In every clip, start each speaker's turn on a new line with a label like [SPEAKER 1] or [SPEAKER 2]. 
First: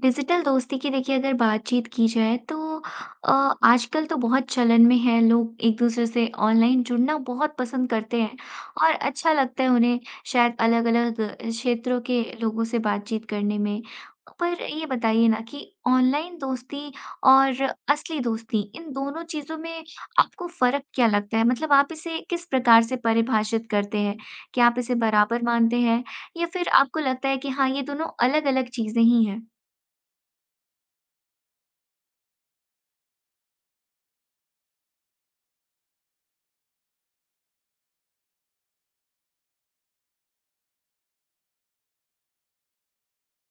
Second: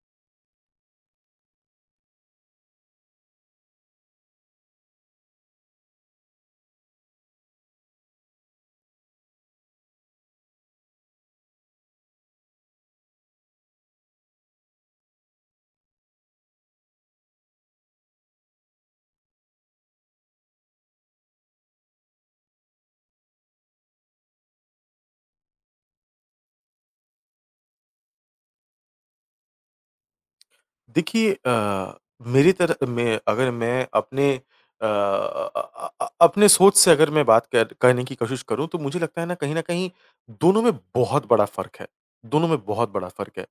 [SPEAKER 1] Digital दोस्ती की देखिए अगर बातचीत की जाए तो अ, आजकल तो बहुत चलन में है लोग एक दूसरे से ऑनलाइन जुड़ना बहुत पसंद करते हैं और अच्छा लगता है उन्हें शायद अलग-अलग क्षेत्रों के लोगों से बातचीत करने में। पर ये बताइए ना कि ऑनलाइन दोस्ती और असली दोस्ती इन दोनों चीज़ों में आपको फ़र्क क्या लगता है? मतलब आप इसे किस प्रकार से परिभाषित करते हैं? क्या आप इसे बराबर मानते हैं या फिर आपको लगता है कि हाँ, ये दोनों अलग-अलग चीज़ें ही हैं?
[SPEAKER 2] देखिए मेरी तरह मैं अगर मैं अपने अपने सोच से अगर मैं बात कर करने की कोशिश करूँ तो मुझे लगता है ना कहीं न कहीं दोनों में बहुत बड़ा फ़र्क है। दोनों में बहुत बड़ा फ़र्क है।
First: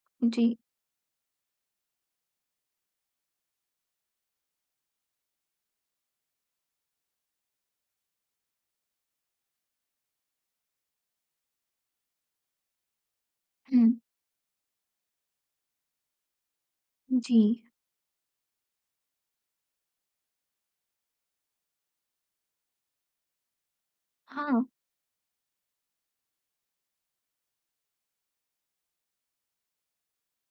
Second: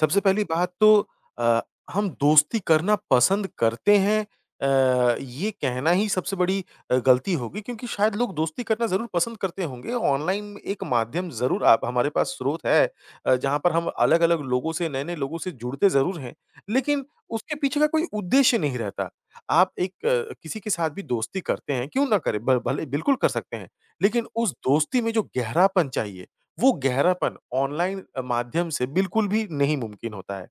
[SPEAKER 2] सबसे पहली
[SPEAKER 1] जी।
[SPEAKER 2] बात तो अ, हम दोस्ती करना पसंद करते हैं ये कहना ही सबसे बड़ी गलती होगी क्योंकि शायद लोग दोस्ती करना ज़रूर पसंद करते होंगे। ऑनलाइन एक माध्यम ज़रूर आप हमारे पास स्रोत है जहाँ पर
[SPEAKER 1] हुँ,
[SPEAKER 2] हम अलग-अलग लोगों से नए-नए लोगों से जुड़ते ज़रूर हैं, लेकिन
[SPEAKER 1] जी।
[SPEAKER 2] उसके पीछे का कोई उद्देश्य नहीं रहता। आप एक किसी के साथ भी दोस्ती करते हैं, क्यों ना करें? ब भले बिल्कुल कर सकते हैं, लेकिन उस
[SPEAKER 1] हाँ।
[SPEAKER 2] दोस्ती में जो गहरापन चाहिए वो गहरापन ऑनलाइन माध्यम से बिल्कुल भी नहीं मुमकिन होता है।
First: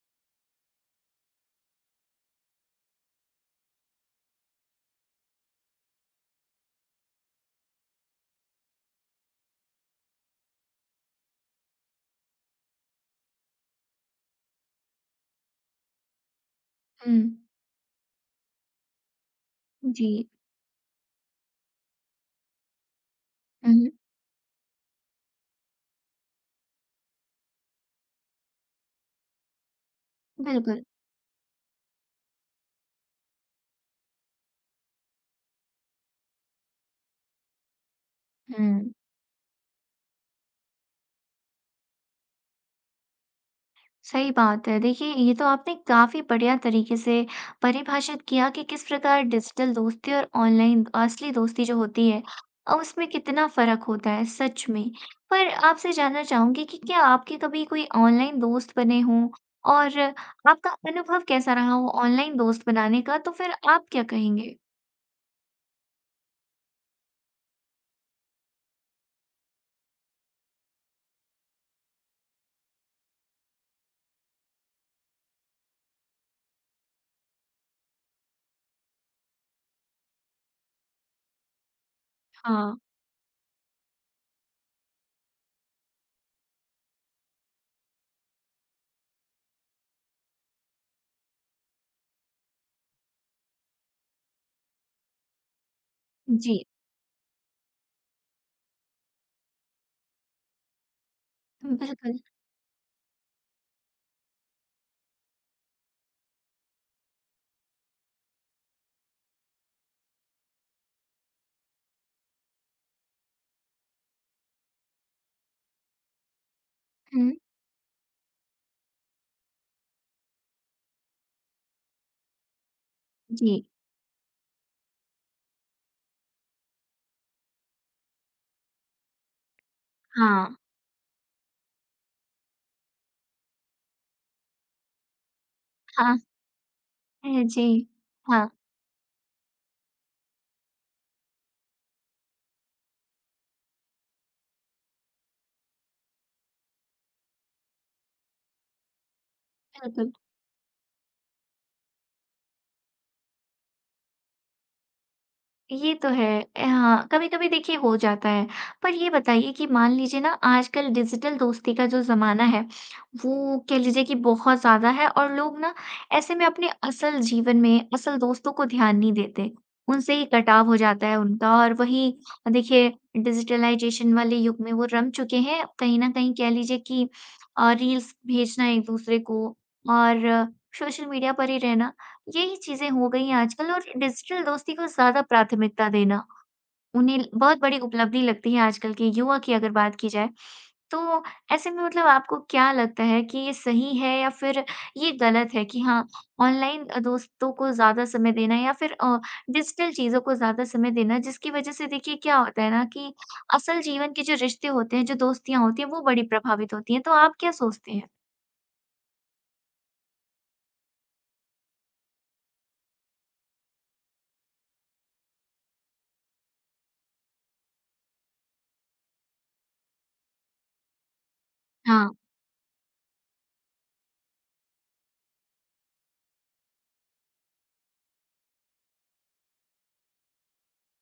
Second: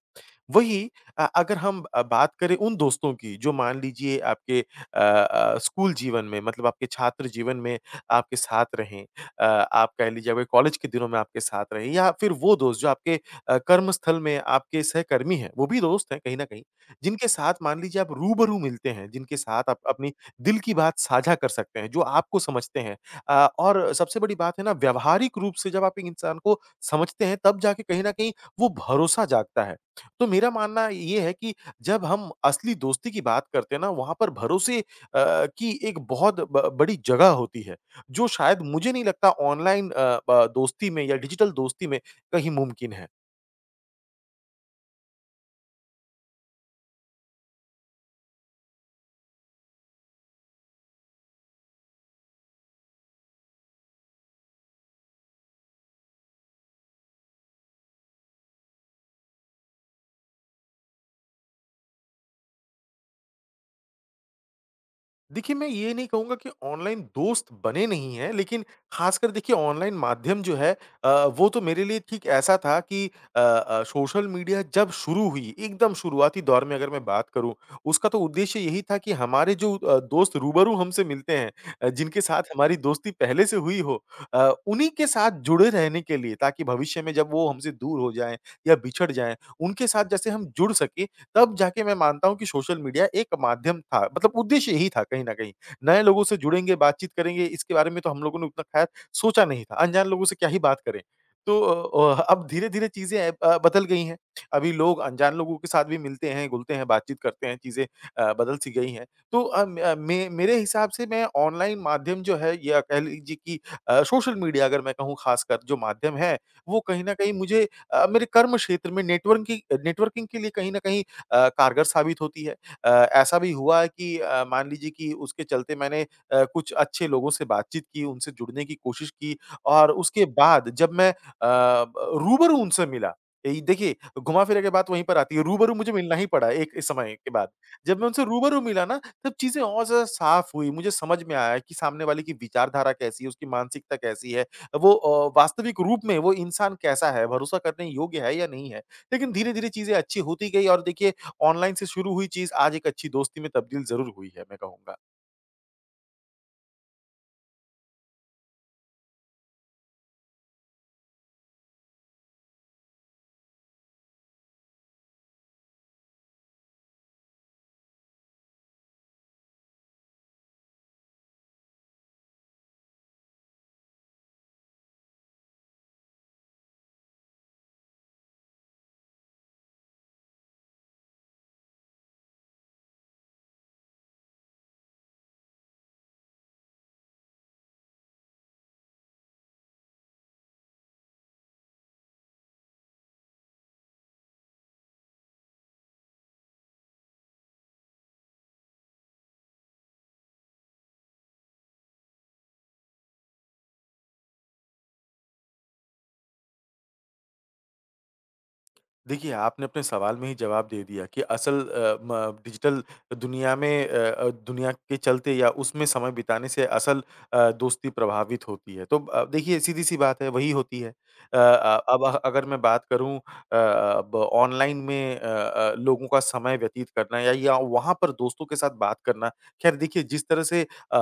[SPEAKER 2] वहीं अगर हम बात करें उन दोस्तों की जो मान लीजिए आपके स्कूल जीवन में मतलब आपके छात्र जीवन में आपके साथ रहें अ, आप कह लीजिए आपके कॉलेज के दिनों में आपके साथ रहें या फिर वो दोस्त जो आपके कर्मस्थल में आपके सहकर्मी हैं, वो भी दोस्त हैं कहीं न कहीं,
[SPEAKER 1] हुँ।
[SPEAKER 2] जिनके साथ मान लीजिए आप रूबरू मिलते हैं, जिनके साथ आप
[SPEAKER 1] जी।
[SPEAKER 2] अपनी दिल की बात साझा कर सकते हैं, जो आपको समझते हैं।
[SPEAKER 1] हुँ,
[SPEAKER 2] और सबसे बड़ी बात है ना व्यावहारिक रूप से जब आप एक इंसान को समझते हैं तब जाके कहीं न कहीं वो भरोसा जागता है। तो मेरा
[SPEAKER 1] बिल्कुल।
[SPEAKER 2] मानना ये है कि जब हम असली दोस्ती की बात करते हैं ना, वहाँ पर भरोसे की एक बहुत ब बड़ी जगह होती है, जो शायद मुझे
[SPEAKER 1] हुँ,
[SPEAKER 2] नहीं लगता ऑनलाइन ब दोस्ती में या डिजिटल दोस्ती में कहीं मुमकिन है।
[SPEAKER 1] सही बात है। देखिए, ये तो आपने काफ़ी बढ़िया तरीके से परिभाषित किया कि किस प्रकार डिजिटल दोस्ती और ऑनलाइन असली दोस्ती जो होती है उसमें कितना फ़र्क होता है, सच में। पर आपसे जानना चाहूँगी कि क्या आपके कभी कोई ऑनलाइन दोस्त बने हों और आपका अनुभव कैसा रहा हो ऑनलाइन दोस्त बनाने का? तो फिर आप क्या कहेंगे?
[SPEAKER 2] देखिए, मैं ये नहीं कहूँगा कि ऑनलाइन दोस्त बने नहीं हैं, लेकिन ख़ासकर देखिए ऑनलाइन माध्यम जो है अ, वो तो मेरे लिए ठीक ऐसा था कि सोशल मीडिया जब शुरू हुई, एकदम शुरुआती दौर में अगर मैं बात करूँ, उसका तो उद्देश्य यही था कि हमारे जो दोस्त रूबरू हमसे मिलते हैं जिनके साथ हमारी
[SPEAKER 1] हाँ।
[SPEAKER 2] दोस्ती पहले से हुई हो उन्हीं के साथ जुड़े रहने के लिए ताकि भविष्य में जब वो हमसे दूर हो जाएँ या बिछड़ जाएँ, उनके साथ जैसे हम जुड़ सकें तब जाके मैं मानता हूँ कि सोशल मीडिया एक माध्यम था मतलब उद्देश्य यही था कहीं न कहीं। नए लोगों से
[SPEAKER 1] जी,
[SPEAKER 2] जुड़ेंगे, बातचीत करेंगे इसके बारे में तो हम लोगों ने उतना ख़ैर सोचा नहीं था। अनजान लोगों से क्या ही बात करें। तो
[SPEAKER 1] बिल्कुल।
[SPEAKER 2] अब धीरे-धीरे चीज़ें ब बदल गई हैं। अभी लोग अनजान लोगों के साथ भी मिलते हैं, घुलते हैं, बातचीत करते हैं, चीज़ें बदल सी गई हैं। तो म मे मेरे हिसाब से मैं ऑनलाइन माध्यम जो है या कह लीजिए कि सोशल मीडिया अगर मैं कहूँ ख़ासकर जो माध्यम है, वो कहीं न
[SPEAKER 1] हुँ,
[SPEAKER 2] कहीं मुझे मेरे कर्म क्षेत्र में नेटवर्क की नेटवर्किंग के लिए कहीं न कहीं कारगर साबित होती है। अ, ऐसा भी
[SPEAKER 1] जी।
[SPEAKER 2] हुआ है कि मान लीजिए कि उसके चलते मैंने कुछ अच्छे लोगों से बातचीत की, उनसे जुड़ने की कोशिश की और उसके
[SPEAKER 1] हाँ,
[SPEAKER 2] बाद जब मैं ब रूबरू उनसे मिला, ये देखिए घुमा-फिरा के बात वहीं पर आती है, रूबरू मुझे मिलना
[SPEAKER 1] हाँ।
[SPEAKER 2] ही पड़ा एक इस समय के
[SPEAKER 1] अ,
[SPEAKER 2] बाद।
[SPEAKER 1] जी।
[SPEAKER 2] जब मैं उनसे
[SPEAKER 1] हाँ,
[SPEAKER 2] रूबरू मिला ना, तब चीज़ें और ज़्यादा साफ़ हुई, मुझे समझ में आया कि सामने वाले की विचारधारा कैसी है, उसकी मानसिकता कैसी है, वो वास्तविक रूप में वो इंसान कैसा है, भरोसा करने योग्य है या नहीं है। लेकिन धीरे-धीरे चीज़ें
[SPEAKER 1] बिल्कुल,
[SPEAKER 2] अच्छी होती गई और देखिए ऑनलाइन से शुरू हुई चीज़ आज एक अच्छी दोस्ती में तब्दील ज़रूर हुई है, मैं कहूँगा।
[SPEAKER 1] ये तो है। अ, हाँ, कभी-कभी देखिए हो जाता है। पर ये बताइए कि मान लीजिए ना आजकल डिजिटल दोस्ती का जो ज़माना है, वो कह लीजिए कि बहुत ज़्यादा है और लोग ना ऐसे में अपने असल जीवन में, असल दोस्तों को ध्यान नहीं देते। उनसे ही कटाव हो जाता है उनका और वही देखिए डिजिटलाइज़ेशन वाले युग में वो रम चुके हैं। कहीं न कहीं कह लीजिए कि रील्स भेजना एक-दूसरे को और सोशल मीडिया पर ही रहना। यही चीज़ें हो गई हैं आजकल और डिजिटल दोस्ती को ज़्यादा प्राथमिकता देना, उन्हें बहुत बड़ी उपलब्धि लगती है आजकल के युवा की अगर बात की जाए। तो ऐसे में मतलब आपको क्या लगता है कि ये सही है या फिर ये गलत है कि हाँ, ऑनलाइन दोस्तों को ज़्यादा समय देना या फिर डिजिटल चीज़ों को ज़्यादा समय देना जिसकी वज़ह से देखिए क्या होता है ना कि असल जीवन के जो रिश्ते होते हैं, जो दोस्तियाँ होती हैं वो बड़ी प्रभावित होती हैं। तो आप क्या सोचते हैं?
[SPEAKER 2] देखिए, आपने अपने सवाल में ही जवाब दे दिया कि असल म डिजिटल दुनिया में दुनिया के चलते या उसमें समय बिताने से असल दोस्ती प्रभावित होती है। तो देखिए सीधी-सी बात है, वही होती है। अब
[SPEAKER 1] हाँ,
[SPEAKER 2] अगर मैं बात करूँ अब ऑनलाइन में लोगों का समय व्यतीत करना या वहाँ पर दोस्तों के साथ बात करना, खैर देखिए जिस तरह से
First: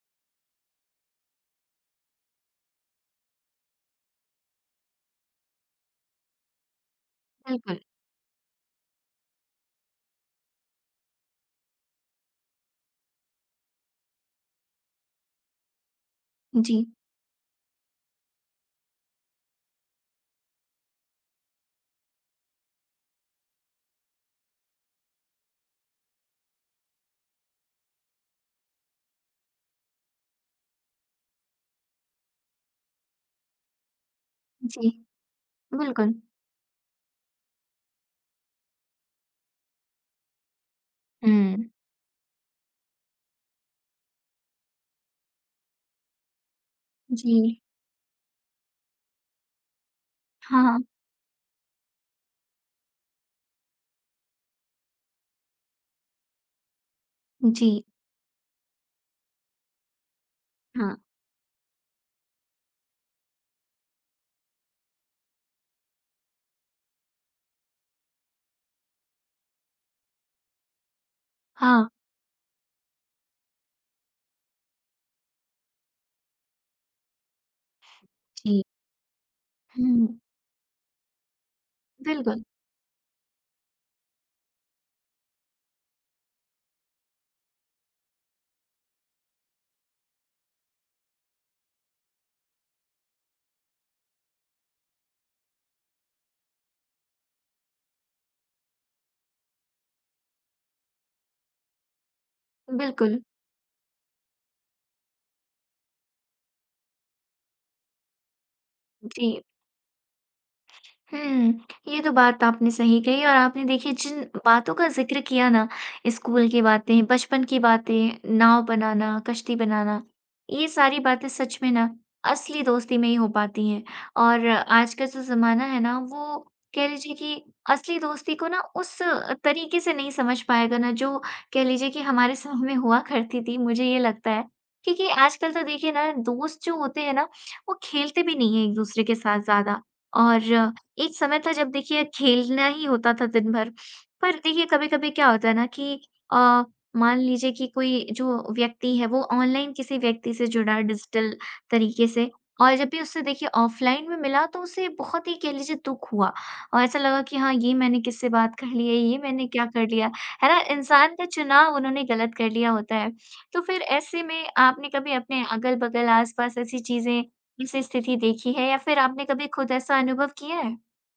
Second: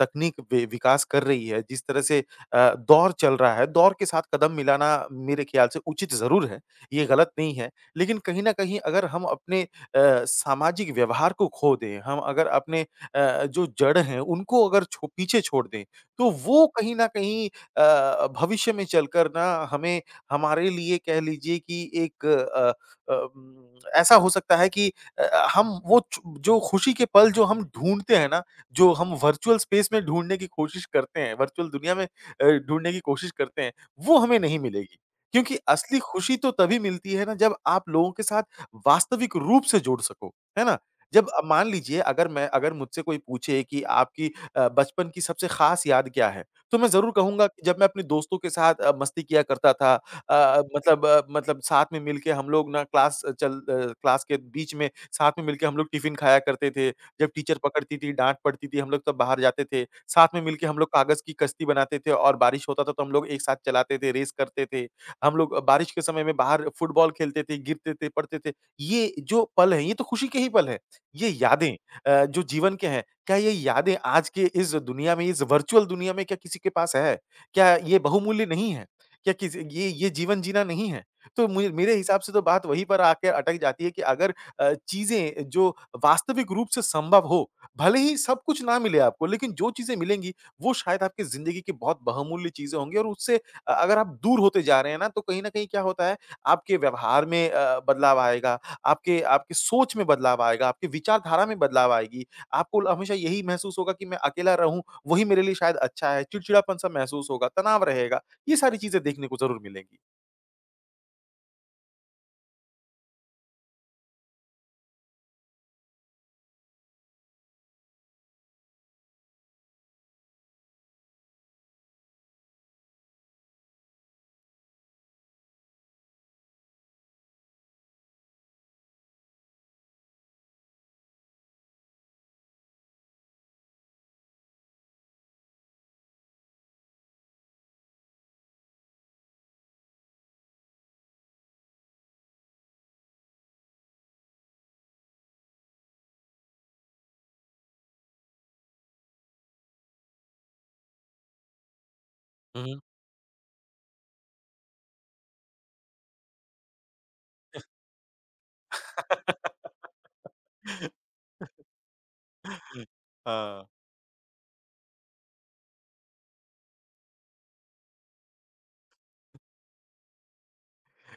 [SPEAKER 2] तकनीक वि विकास कर रही है, जिस तरह से दौर चल रहा है, दौर के साथ कदम मिलाना मेरे ख़्याल से उचित ज़रूर है। ये गलत नहीं है।
[SPEAKER 1] बिल्कुल।
[SPEAKER 2] लेकिन कहीं न कहीं अगर हम अपने सामाजिक व्यवहार को खो दें, हम अगर अपने जो जड़ हैं उनको अगर छो पीछे छोड़ दें, तो वो
[SPEAKER 1] जी,
[SPEAKER 2] कहीं न कहीं भविष्य में चलकर ना हमें हमारे लिए कह लीजिए कि एक अम, ऐसा हो सकता है कि हम वो च जो खुशी के पल जो हम ढूँढते हैं ना, जो हम वर्चुअल स्पेस में ढूँढने की कोशिश करते हैं, वर्चुअल दुनिया में ढूँढने की कोशिश करते हैं, वो हमें नहीं
[SPEAKER 1] जी,
[SPEAKER 2] मिलेगी। क्योंकि असली
[SPEAKER 1] बिल्कुल।
[SPEAKER 2] खुशी तो तभी मिलती है ना जब आप लोगों के साथ वास्तविक रूप से जुड़ सको, है ना? जब मान
[SPEAKER 1] हुँ।
[SPEAKER 2] लीजिए अगर मुझसे कोई पूछे कि आपकी बचपन की सबसे ख़ास याद क्या है? तो मैं ज़रूर
[SPEAKER 1] जी।
[SPEAKER 2] कहूँगा कि जब मैं अपने दोस्तों के साथ मस्ती किया करता था अ,
[SPEAKER 1] हाँ,
[SPEAKER 2] मतलब अ, मतलब साथ में मिलके हम लोग ना क्लास अ, चल अ, क्लास के बीच में साथ में मिलके हम लोग टिफ़िन खाया करते थे। जब टीचर
[SPEAKER 1] जी,
[SPEAKER 2] पकड़ती थी, डाँट पड़ती थी, हम लोग तब बाहर जाते थे। साथ में मिलके हम लोग
[SPEAKER 1] हाँ,
[SPEAKER 2] कागज़ की कश्ती बनाते थे और बारिश होता था तो हम लोग एक साथ चलाते थे, रेस करते थे। हम लोग बारिश के समय में बाहर फुटबॉल खेलते थे, गिरते थे, पड़ते थे। ये जो पल हैं, ये तो खुशी के ही पल हैं। ये यादें
[SPEAKER 1] हाँ,
[SPEAKER 2] जो जीवन के हैं, क्या ये यादें आज के इस दुनिया में, इस वर्चुअल दुनिया में क्या किसी के पास है? क्या ये बहुमूल्य
[SPEAKER 1] जी।
[SPEAKER 2] नहीं है? क्या किसी ये
[SPEAKER 1] हुँ,
[SPEAKER 2] ये जीवन जीना नहीं है? तो मुझे मेरे हिसाब से तो
[SPEAKER 1] बिल्कुल,
[SPEAKER 2] बात वहीं पर आके अटक जाती है कि अगर चीज़ें जो वास्तविक रूप से संभव हो, भले ही सब कुछ ना मिले आपको, लेकिन जो चीज़ें मिलेंगी, वो शायद आपकी ज़िंदगी की बहुत बहुमूल्य चीज़ें होंगी और उससे अगर आप दूर होते जा रहे हैं ना, तो कहीं न कहीं क्या होता है, आपके व्यवहार में बदलाव आएगा, आपके आपकी सोच में बदलाव आएगा, आपकी विचारधारा में बदलाव आएगी। आपको ल हमेशा
[SPEAKER 1] बिल्कुल।
[SPEAKER 2] यही महसूस होगा कि मैं अकेला रहूँ, वही मेरे लिए शायद अच्छा है, चिड़चिड़ापन-सा महसूस होगा, तनाव रहेगा। ये सारी चीज़ें देखने को
[SPEAKER 1] जी,
[SPEAKER 2] ज़रूर मिलेंगी।
[SPEAKER 1] हुँ, ये तो बात आपने सही कही और आपने देखिए जिन बातों का ज़िक्र किया ना, स्कूल की बातें, बचपन की बातें, नाव बनाना, कश्ती बनाना, ये सारी बातें सच में ना असली दोस्ती में ही हो पाती हैं। और आज का जो ज़माना है ना, वो कह लीजिए कि असली दोस्ती को ना उस तरीके से नहीं समझ पाएगा ना, जो कह लीजिए कि हमारे समय में हुआ करती थी, मुझे ये लगता है। क्योंकि आजकल तो देखिए ना, दोस्त जो होते हैं ना, वो खेलते भी नहीं हैं एक-दूसरे के साथ ज़्यादा और एक समय था जब देखिए खेलना ही होता था दिन भर। पर देखिए कभी-कभी क्या होता है ना कि अ, मान लीजिए कि कोई जो व्यक्ति है वो ऑनलाइन किसी व्यक्ति से जुड़ा है डिजिटल तरीके से और
[SPEAKER 2] हुँ,
[SPEAKER 1] जब भी उससे देखिए ऑफलाइन में मिला तो उसे बहुत ही कह लीजिए दुःख हुआ और ऐसा लगा कि हाँ, ये मैंने किससे बात कर ली है, ये मैंने क्या कर लिया, है ना? इंसान का चुनाव उन्होंने गलत कर लिया
[SPEAKER 2] हुँ।
[SPEAKER 1] होता है। तो
[SPEAKER 2] हाँ।
[SPEAKER 1] फिर ऐसे में आपने कभी अपने अगल-बगल, आस-पास ऐसी चीज़ें, ऐसी स्थिति देखी है या फिर आपने कभी खुद ऐसा अनुभव किया है?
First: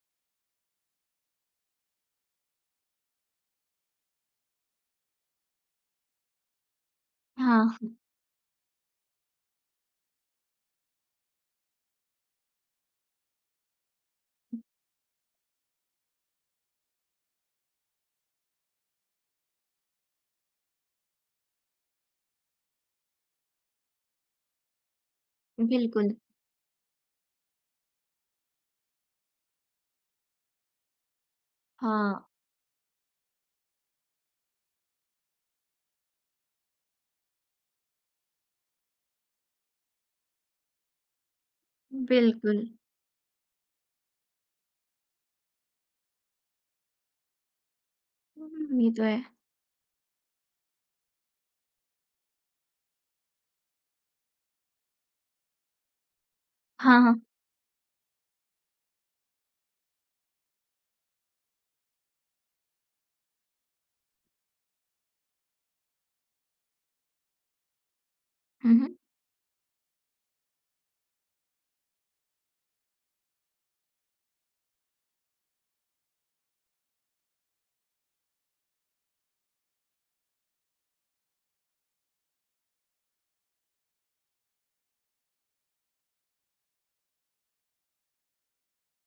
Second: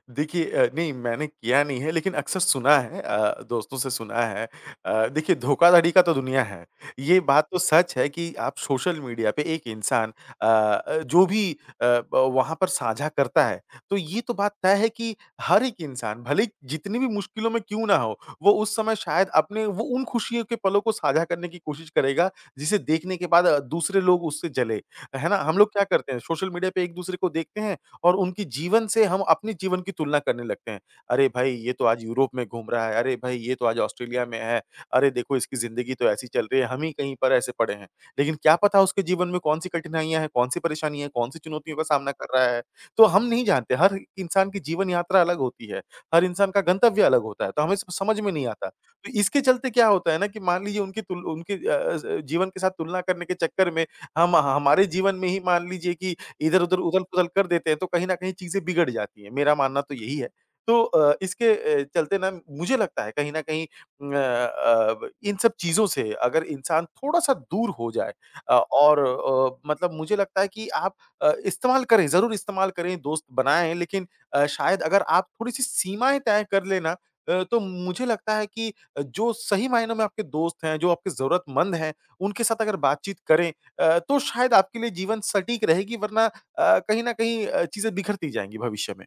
[SPEAKER 2] देखिए नहीं मैंने किया नहीं है लेकिन अक्सर सुना है दोस्तों से सुना है। देखिए धोखाधड़ी का तो दुनिया है। ये बात तो
[SPEAKER 1] हाँ,
[SPEAKER 2] सच है कि आप सोशल मीडिया पे एक इंसान जो भी ब वहाँ पर साझा करता है, तो ये तो बात तय है कि हर एक इंसान भले ही जितनी भी मुश्किलों में क्यों ना हो, वो उस समय शायद अपने वो उन खुशियों के पलों को साझा करने की कोशिश करेगा, जिसे देखने के बाद दूसरे लोग उससे जले। है ना? हम लोग क्या करते
[SPEAKER 1] बिल्कुल।
[SPEAKER 2] हैं सोशल मीडिया पे एक-दूसरे को देखते हैं और उनके जीवन से हम अपने जीवन की तुलना करने लगते हैं। अरे भाई, ये तो आज
[SPEAKER 1] हाँ,
[SPEAKER 2] यूरोप में घूम रहा है, अरे भाई ये तो आज ऑस्ट्रेलिया में है, अरे देखो इसकी ज़िंदगी तो ऐसी चल रही है, हम ही कहीं पर ऐसे पड़े हैं। लेकिन क्या पता उसके जीवन में कौन-सी कठिनाइयाँ हैं, कौन-सी परेशानी है, कौन-सी चुनौतियों का सामना कर रहा है।
[SPEAKER 1] बिल्कुल।
[SPEAKER 2] तो हम नहीं जानते, हर इंसान की जीवन यात्रा अलग होती है, हर इंसान का गंतव्य अलग होता है, तो हमें स समझ में नहीं आता।
[SPEAKER 1] हुँ, ये तो
[SPEAKER 2] तो
[SPEAKER 1] है।
[SPEAKER 2] इसके चलते क्या होता है ना कि मान लीजिए उनकी तुल उनके अ अ, ज़ जीवन के साथ तुलना करने के चक्कर में हम हमारे जीवन में ही मान लीजिए कि इधर-उधर,
[SPEAKER 1] हाँ, हाँ।
[SPEAKER 2] उथल-पुथल कर देते हैं तो कहीं न कहीं चीज़ें बिगड़ जाती हैं, मेरा मानना तो यही है। तो इसके चलते ना मुझे लगता है कहीं न कहीं अब इन सब चीज़ों से अगर इंसान थोड़ा-सा दूर हो जाए और
[SPEAKER 1] हुँ,
[SPEAKER 2] मतलब मुझे लगता है कि आप इस्तेमाल करें, ज़रूर इस्तेमाल करें, दोस्त बनाएँ लेकिन शायद अगर आप थोड़ी-सी सीमाएँ तय कर लें ना तो मुझे लगता है कि जो सही मायनों में आपके दोस्त हैं, जो आपके ज़रूरतमंद हैं, उनके साथ अगर बातचीत करें तो शायद आपके लिए जीवन सटीक रहेगी वरना कहीं न कहीं चीज़ें बिखरती जाएँगी भविष्य में।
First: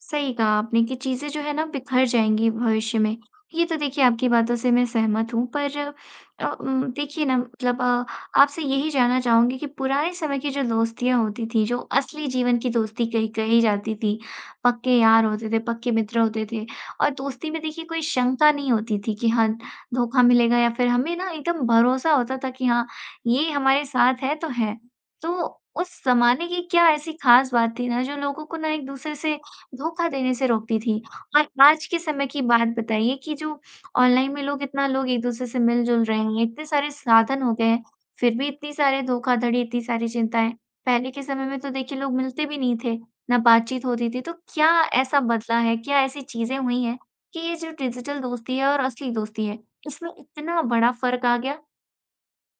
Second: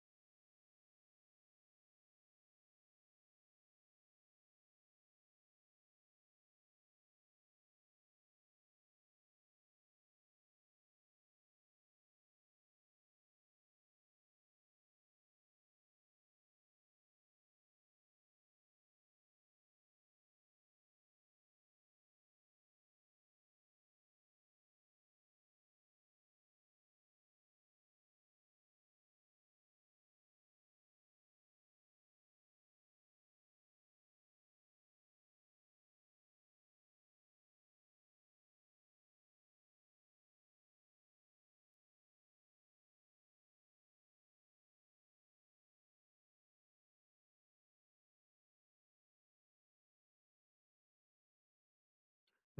[SPEAKER 1] सही कहा आपने कि चीज़ें जो है ना बिखर जाएँगी भविष्य में। ये तो देखिए आपकी बातों से मैं सहमत हूँ पर देखिए ना मतलब आपसे यही जानना चाहूँगी कि पुराने समय की जो दोस्तियाँ होती थी, जो असली जीवन की दोस्ती कही कही जाती थी, पक्के यार होते थे, पक्के मित्र होते थे और दोस्ती में देखिए कोई शंका नहीं होती थी कि हाँ, धोखा मिलेगा या फिर हमें ना एकदम भरोसा होता था कि हाँ, ये हमारे साथ है। तो उस ज़माने की क्या ऐसी ख़ास बात थी ना जो लोगों को ना एक-दूसरे से धोखा देने से रोकती थी। और आज के समय की बात बताइए कि जो ऑनलाइन में लोग इतना लोग एक-दूसरे से मिल-जुल रहे हैं, इतने सारे साधन हो गए हैं, फिर भी इतनी सारे धोखाधड़ी, इतनी सारी चिंताएँ। पहले के समय में तो देखिए लोग मिलते भी नहीं थे, ना बातचीत होती थी। तो क्या ऐसा बदला है, क्या ऐसी चीज़ें हुई हैं कि ये जो डिजिटल दोस्ती है और असली दोस्ती है, इसमें इतना बड़ा फ़र्क आ गया?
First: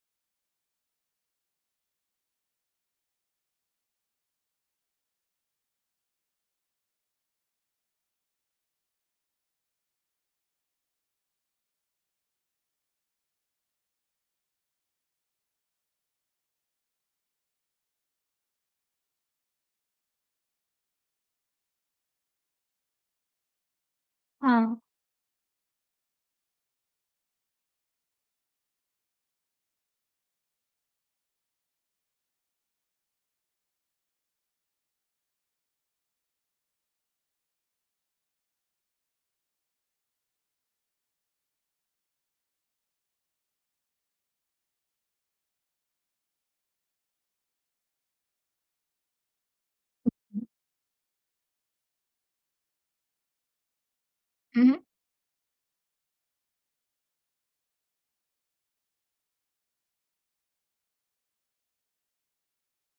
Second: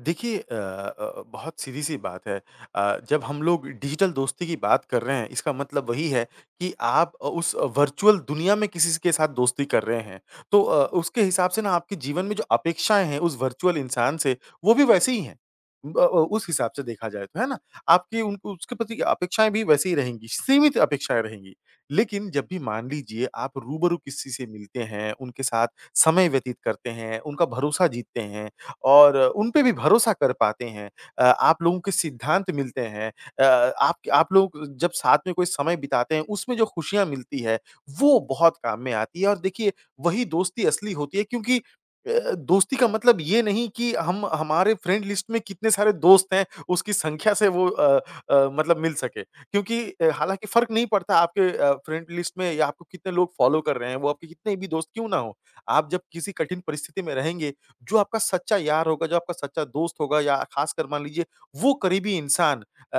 [SPEAKER 2] देखिए बहुत सीधी-सी बात है। जब हम लोग डिजिटल दोस्ती की बात कर रहे हैं, इसका मतलब वही है कि आप उस वर्चुअल दुनिया में किसी के साथ दोस्ती कर रहे हैं। तो उसके हिसाब से ना आपके जीवन में जो अपेक्षाएँ हैं उस वर्चुअल इंसान से, वो भी वैसी ही हैं। उस हिसाब से देखा जाए तो, है ना? आपकी उन उसके प्रति अपेक्षाएँ भी वैसी ही रहेंगी, सीमित अपेक्षाएँ रहेंगी। लेकिन जब भी मान लीजिए आप रूबरू किसी से
[SPEAKER 1] हाँ।
[SPEAKER 2] मिलते हैं, उनके साथ समय व्यतीत करते हैं, उनका भरोसा जीतते हैं और उन पे भी भरोसा कर पाते हैं। आप लोगों के सिद्धांत मिलते हैं। अ, आप लोग जब साथ में कोई समय बिताते हैं, उसमें जो खुशियाँ मिलती है, वो बहुत काम में आती है और देखिए वही दोस्ती असली होती है क्योंकि दोस्ती का मतलब ये नहीं कि हम हमारे फ्रेंड लिस्ट में कितने सारे दोस्त हैं, उसकी संख्या से वो मतलब मिल सके। क्योंकि हालाँकि फ़र्क नहीं पड़ता आपके फ्रेंड लिस्ट में या आपको कितने लोग फ़ॉलो कर रहे हैं, वो आपके कितने
[SPEAKER 1] हुँ,
[SPEAKER 2] भी
[SPEAKER 1] हुँ।
[SPEAKER 2] दोस्त क्यों ना हों। आप जब किसी कठिन परिस्थिति में रहेंगे जो आपका सच्चा यार होगा, जो आपका सच्चा दोस्त होगा या ख़ासकर मान लीजिए वो करीबी इंसान अ,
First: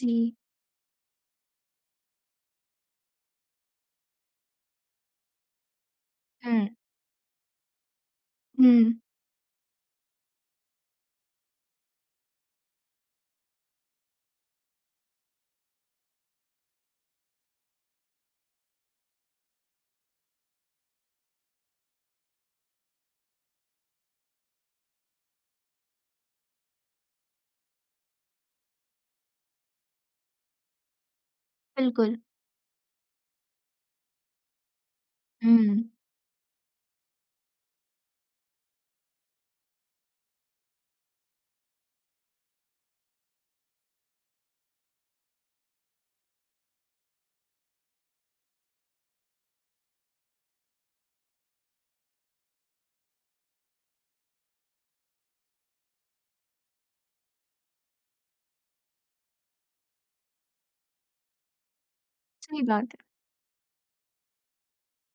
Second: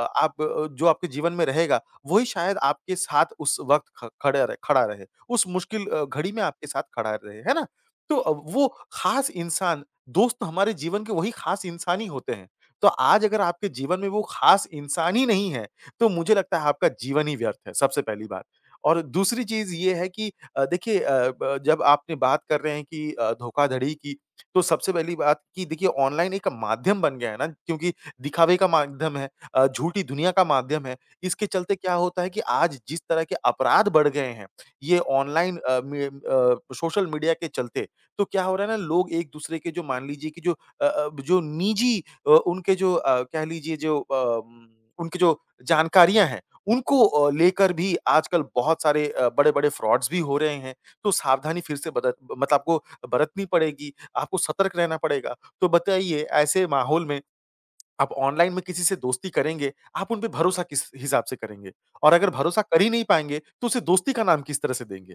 [SPEAKER 1] जी।
[SPEAKER 2] जो आपके जीवन में रहेगा, वही शायद आपके साथ उस वक़्त ख खड़े रहे खड़ा रहे। उस मुश्किल घड़ी में आपके
[SPEAKER 1] हुँ।
[SPEAKER 2] साथ खड़ा रहे, है ना? तो अ, वो
[SPEAKER 1] हुँ,
[SPEAKER 2] ख़ास इंसान दोस्त तो हमारे जीवन के वही ख़ास इंसान ही होते हैं। तो आज अगर आपके जीवन में वो ख़ास इंसान ही नहीं है, तो मुझे लगता है आपका जीवन ही व्यर्थ है, सबसे पहली बात। और दूसरी चीज़ ये है कि देखिए अ, ब जब आपने बात कर रहे हैं कि धोखाधड़ी की तो सबसे पहली बात कि देखिए ऑनलाइन एक माध्यम बन गया है ना क्योंकि दिखावे का माध्यम है, झूठी दुनिया का माध्यम है। इसके चलते क्या
[SPEAKER 1] बिल्कुल।
[SPEAKER 2] होता है कि आज जिस तरह के अपराध बढ़ गए हैं, ये ऑनलाइन
[SPEAKER 1] हुँ,
[SPEAKER 2] अ, मे अ, सोशल मीडिया के चलते। तो क्या हो रहा है ना लोग एक-दूसरे के जो मान लीजिए कि जो जो निजी अ, उनके जो अ, कह लीजिए जो अम, उनकी जो जानकारियाँ हैं, उनको लेकर भी आजकल बहुत सारे बड़े-बड़े फ्रॉड्स भी हो रहे हैं। तो सावधानी फिर से बरत मतलब आपको बरतनी पड़ेगी। आपको सतर्क रहना पड़ेगा। तो बताइए ऐसे माहौल में आप ऑनलाइन में किसी से दोस्ती करेंगे, आप उन पे भरोसा किस हिसाब से करेंगे? और अगर भरोसा
[SPEAKER 1] सही
[SPEAKER 2] कर
[SPEAKER 1] बात
[SPEAKER 2] ही नहीं
[SPEAKER 1] है।
[SPEAKER 2] पाएँगे, तो उसे दोस्ती का नाम किस तरह से देंगे?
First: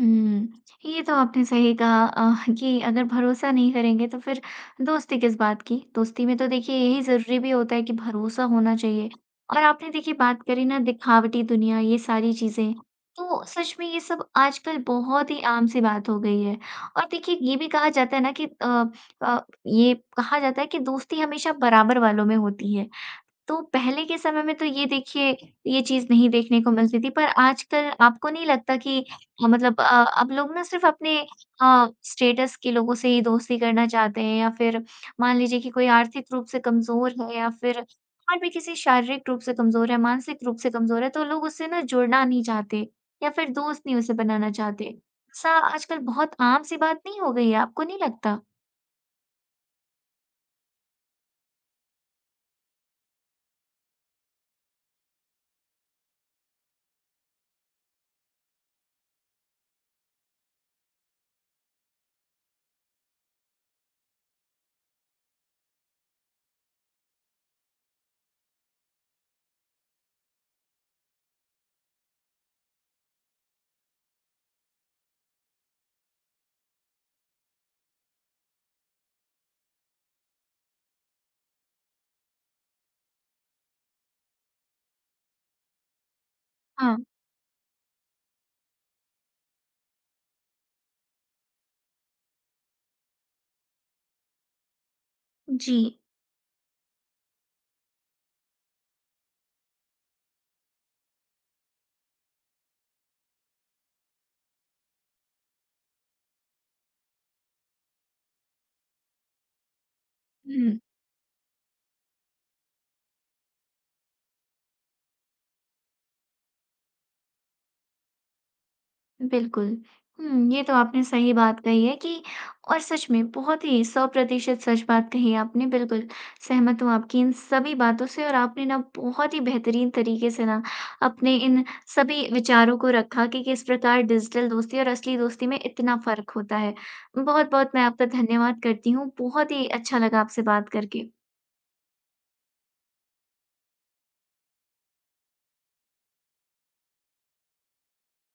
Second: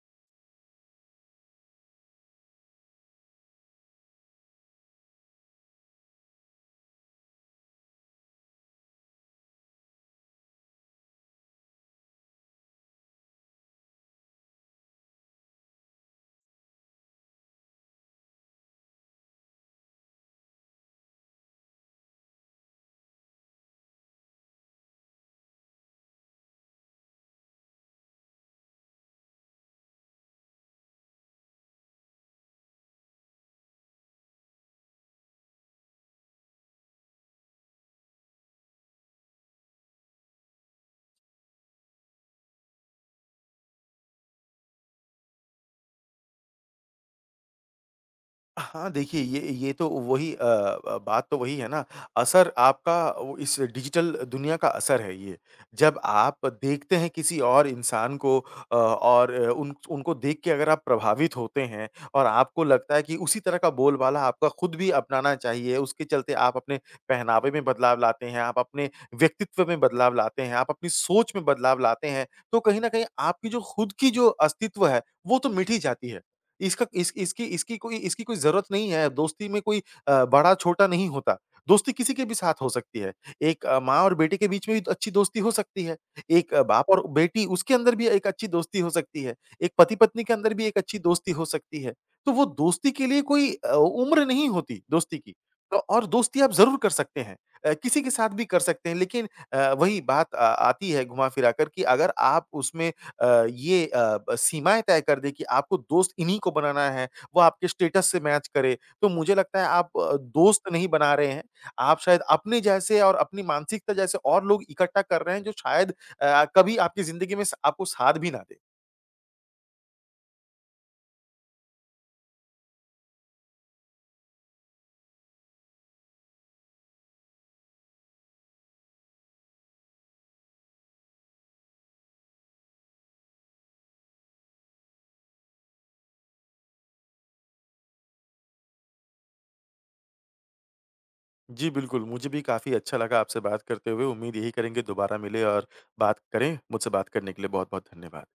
[SPEAKER 1] हुँ। ये तो आपने सही कहा कि अगर भरोसा नहीं करेंगे तो फिर दोस्ती किस बात की? दोस्ती में तो देखिए यही ज़रूरी भी होता है कि भरोसा होना चाहिए। और आपने देखिए बात करी ना दिखावटी दुनिया ये सारी चीज़ें, तो सच में ये सब आजकल बहुत ही आम सी बात हो गई है। और देखिए ये भी कहा जाता है ना कि अ, ये कहा जाता है कि दोस्ती हमेशा बराबर वालों में होती है। तो पहले के समय में तो ये देखिए, ये चीज़ नहीं देखने को मिलती थी, पर आजकल आपको नहीं लगता कि मतलब अब लोग ना सिर्फ़ अपने अ, स्टेटस के लोगों से ही दोस्ती करना चाहते हैं या फिर मान लीजिए कि कोई आर्थिक रूप से कमज़ोर है या फिर और भी किसी शारीरिक रूप से कमज़ोर है, मानसिक रूप से कमज़ोर है, तो लोग उससे ना जुड़ना नहीं चाहते या फिर दोस्त नहीं उसे बनाना चाहते। ऐसा आजकल बहुत आम-सी बात नहीं हो गई है, आपको नहीं लगता?
[SPEAKER 2] हाँ, देखिए ये तो वही बात तो वही है ना, असर आपका वो इस डिजिटल दुनिया का असर है ये। जब आप देखते हैं किसी और इंसान को उन उनको देख के अगर आप प्रभावित होते हैं और आपको लगता है कि उसी तरह का बोलबाला आपका खुद भी अपनाना चाहिए, उसके चलते आप अपने पहनावे में बदलाव लाते हैं, आप अपने व्यक्तित्व में बदलाव लाते हैं, आप अपनी सोच में बदलाव लाते हैं, तो कहीं न कहीं आपकी जो खुद की जो अस्तित्व है, वो तो मिट ही जाती है। इसका इस इसकी इसकी कोई ज़रूरत नहीं है, दोस्ती में कोई बड़ा-छोटा नहीं होता। दोस्ती किसी के भी साथ हो सकती है। एक माँ और बेटे के बीच में भी तो अच्छी दोस्ती हो सकती है। एक बाप
[SPEAKER 1] हाँ।
[SPEAKER 2] और बेटी उसके अंदर भी एक अच्छी दोस्ती हो सकती है। एक पति-पत्नी के अंदर भी एक अच्छी दोस्ती हो सकती है। तो वो दोस्ती के लिए कोई उम्र नहीं होती दोस्ती की।
[SPEAKER 1] जी।
[SPEAKER 2] और दोस्ती आप ज़रूर कर सकते हैं। किसी के साथ भी कर सकते हैं लेकिन वही बात आती है घुमा-फिरा कर कि अगर आप उसमें अ, ये अ, ब सीमाएँ तय कर दें कि आपको दोस्त इन्हीं को बनाना है, वो आपके स्टेटस से मैच करे, तो मुझे लगता है आप दोस्त नहीं बना रहे हैं, आप शायद अपने जैसे और अपनी मानसिकता जैसे और लोग इकट्ठा कर रहे हैं जो शायद कभी आपकी ज़िंदगी में स आपको साथ भी ना दें।
[SPEAKER 1] बिल्कुल। हुँ, ये तो आपने सही बात कही है कि और सच में बहुत ही 100% सच बात कही है आपने, बिल्कुल सहमत हूँ आपकी इन सभी बातों से और आपने ना बहुत ही बेहतरीन तरीके से ना अपने इन सभी विचारों को रखा कि किस प्रकार डिजिटल दोस्ती और असली दोस्ती में इतना फ़र्क होता है। बहुत-बहुत मैं आपका धन्यवाद करती हूँ, बहुत ही अच्छा लगा आपसे बात करके।
[SPEAKER 2] जी, बिल्कुल, मुझे भी काफ़ी अच्छा लगा आपसे बात करते हुए, उम्मीद यही करेंगे दोबारा मिले और बात करें। मुझसे बात करने के लिए बहुत-बहुत धन्यवाद।